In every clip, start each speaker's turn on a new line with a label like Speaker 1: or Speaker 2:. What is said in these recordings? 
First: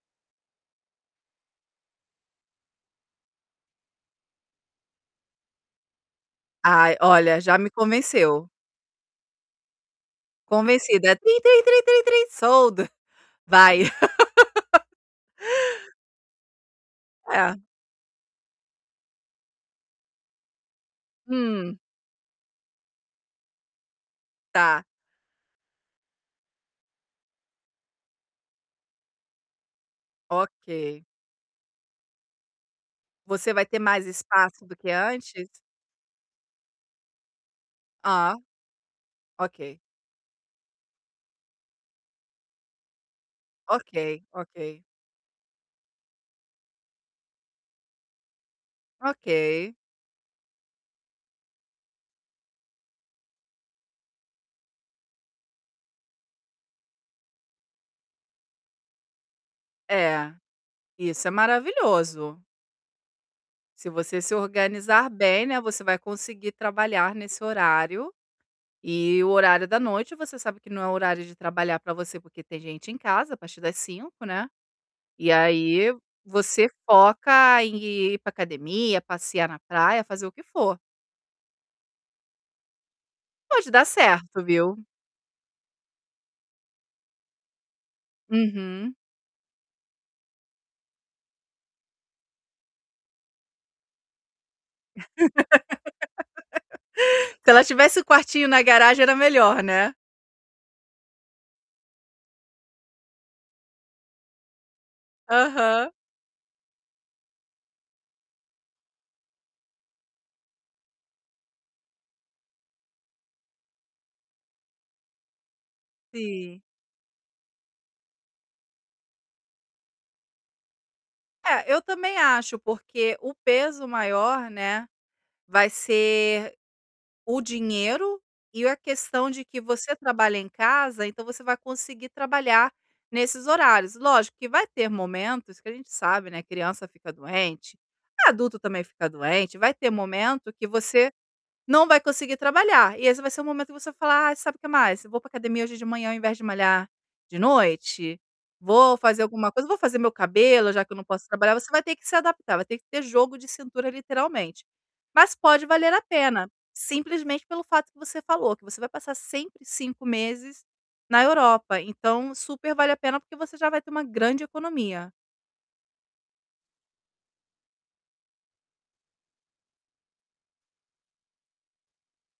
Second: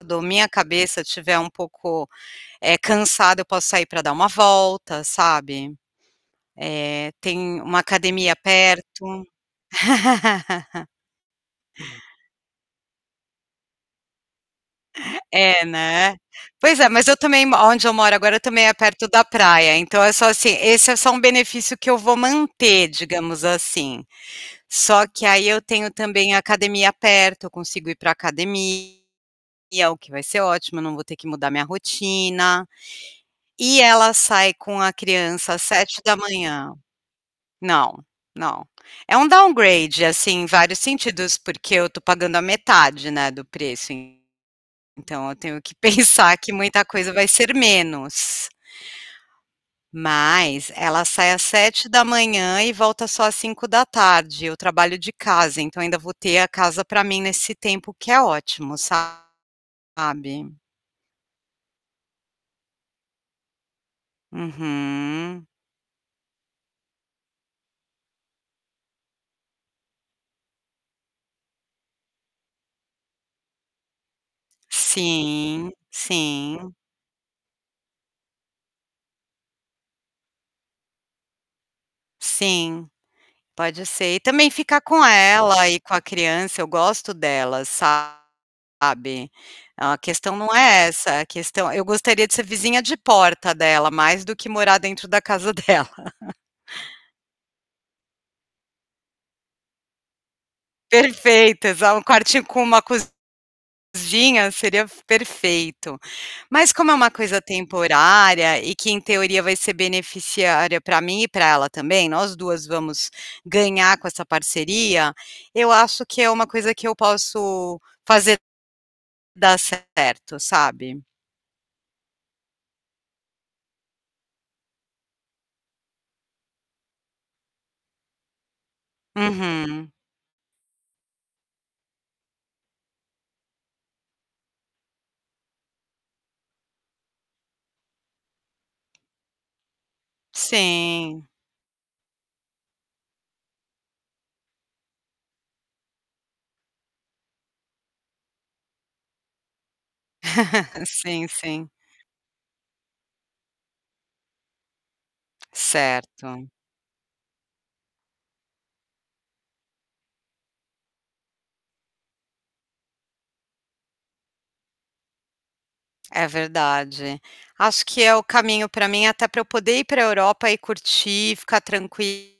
Speaker 1: Quando minha cabeça estiver um pouco, eh, cansada, eu posso sair para dar uma volta, sabe,
Speaker 2: Ai,
Speaker 1: eh,
Speaker 2: olha, já
Speaker 1: tem
Speaker 2: me
Speaker 1: uma academia
Speaker 2: convenceu.
Speaker 1: perto.
Speaker 2: Convencido, é: "Trim, trim, trim, trim, sold, vai".
Speaker 1: É, né? Pois é, mas eu também m
Speaker 2: É.
Speaker 1: aonde eu moro agora, também, é perto da praia, então é só ,assim esse é só um benefício
Speaker 2: Hum.
Speaker 1: que eu vou manter, digamos assim,
Speaker 2: Tá.
Speaker 1: só que, aí, eu tenho também a academia perto, eu consigo ir para academia, o que vai ser ótimo, eu não vou
Speaker 2: Ok.
Speaker 1: ter que mudar minha rotina
Speaker 2: Você vai ter
Speaker 1: e
Speaker 2: mais
Speaker 1: ela sai
Speaker 2: espaço do
Speaker 1: com
Speaker 2: que
Speaker 1: a
Speaker 2: antes?
Speaker 1: criança às 7h. Não,
Speaker 2: Ah,
Speaker 1: não, é um
Speaker 2: ok.
Speaker 1: downgrade, assim, em vários sentidos, porque eu estou pagando a metade, né, do preço
Speaker 2: Ok, ok.
Speaker 1: então eu tenho que pensar que muita coisa vai ser menos.
Speaker 2: Ok.
Speaker 1: Mas ela sai às 7h e volta só às 17h, eu trabalho de casa, então ainda vou ter a casa para mim nesse tempo, que é ótimo,
Speaker 2: É,
Speaker 1: sabe?
Speaker 2: isso é maravilhoso. Se você se organizar bem,
Speaker 1: Uhum.
Speaker 2: né, você vai conseguir trabalhar nesse horário e o horário da noite você sabe que não é o horário de trabalhar para você, porque tem gente em casa a partir das 17h, né, e
Speaker 1: Sim,
Speaker 2: aí, você
Speaker 1: sim.
Speaker 2: foca em ir para academia, passear na praia, fazer o que for.
Speaker 1: Sim,
Speaker 2: Pode dar
Speaker 1: pode ser e
Speaker 2: certo,
Speaker 1: também ficar
Speaker 2: viu?
Speaker 1: com ela e com a criança, eu gosto delas, sabe,
Speaker 2: Uhum.
Speaker 1: a questão não é essa, a questão eu gostaria de ser vizinha de porta dela, mais do que morar dentro da casa dela.
Speaker 2: Se ela tivesse o quartinho na garagem, era melhor, né?
Speaker 1: Perfeito, exa um quartinho com uma cozinha, seria f
Speaker 2: Aham.
Speaker 1: perfeito, mas como é uma coisa temporária e que em teoria, vai ser beneficiária para mim e para ela também, nós 2 vamos ganhar com essa parceria, eu acho que é uma
Speaker 2: Sim.
Speaker 1: coisa que eu posso fazer dar certo, sabe?
Speaker 2: É, eu também acho, porque o peso maior, né, vai ser o dinheiro e a questão de que
Speaker 1: Uhum.
Speaker 2: você trabalha em casa, então você vai conseguir trabalhar nesses horários, lógico que vai ter momentos que a gente, sabe, né, criança fica doente, adulto também fica doente, vai ter momento que você
Speaker 1: Sim.
Speaker 2: não vai conseguir trabalhar e esse vai ser um momento que você vai falar: "Ai, sabe o que mais? Eu vou para academia hoje de manhã ao invés de malhar de noite, vou fazer alguma coisa. Vou fazer meu cabelo, já que eu não
Speaker 1: Sim,
Speaker 2: posso trabalhar", você
Speaker 1: sim.
Speaker 2: vai ter que se adaptar, vai ter que ter jogo de cintura, literalmente, mas pode valer a pena,
Speaker 1: Certo.
Speaker 2: simplesmente pelo fato que você falou, que você vai passar sempre 5 meses na Europa, então supervale a pena, porque você já vai ter uma grande economia.
Speaker 1: É verdade, acho que é o caminho para mim, até para eu poder ir para Europa e curtir, ficar tranquila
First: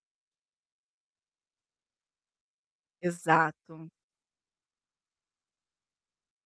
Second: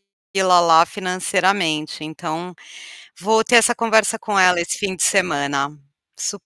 Speaker 1: lá, financeiramente, então vou ter essa
Speaker 2: Exato.
Speaker 1: conversa com ela esse fim de semana, su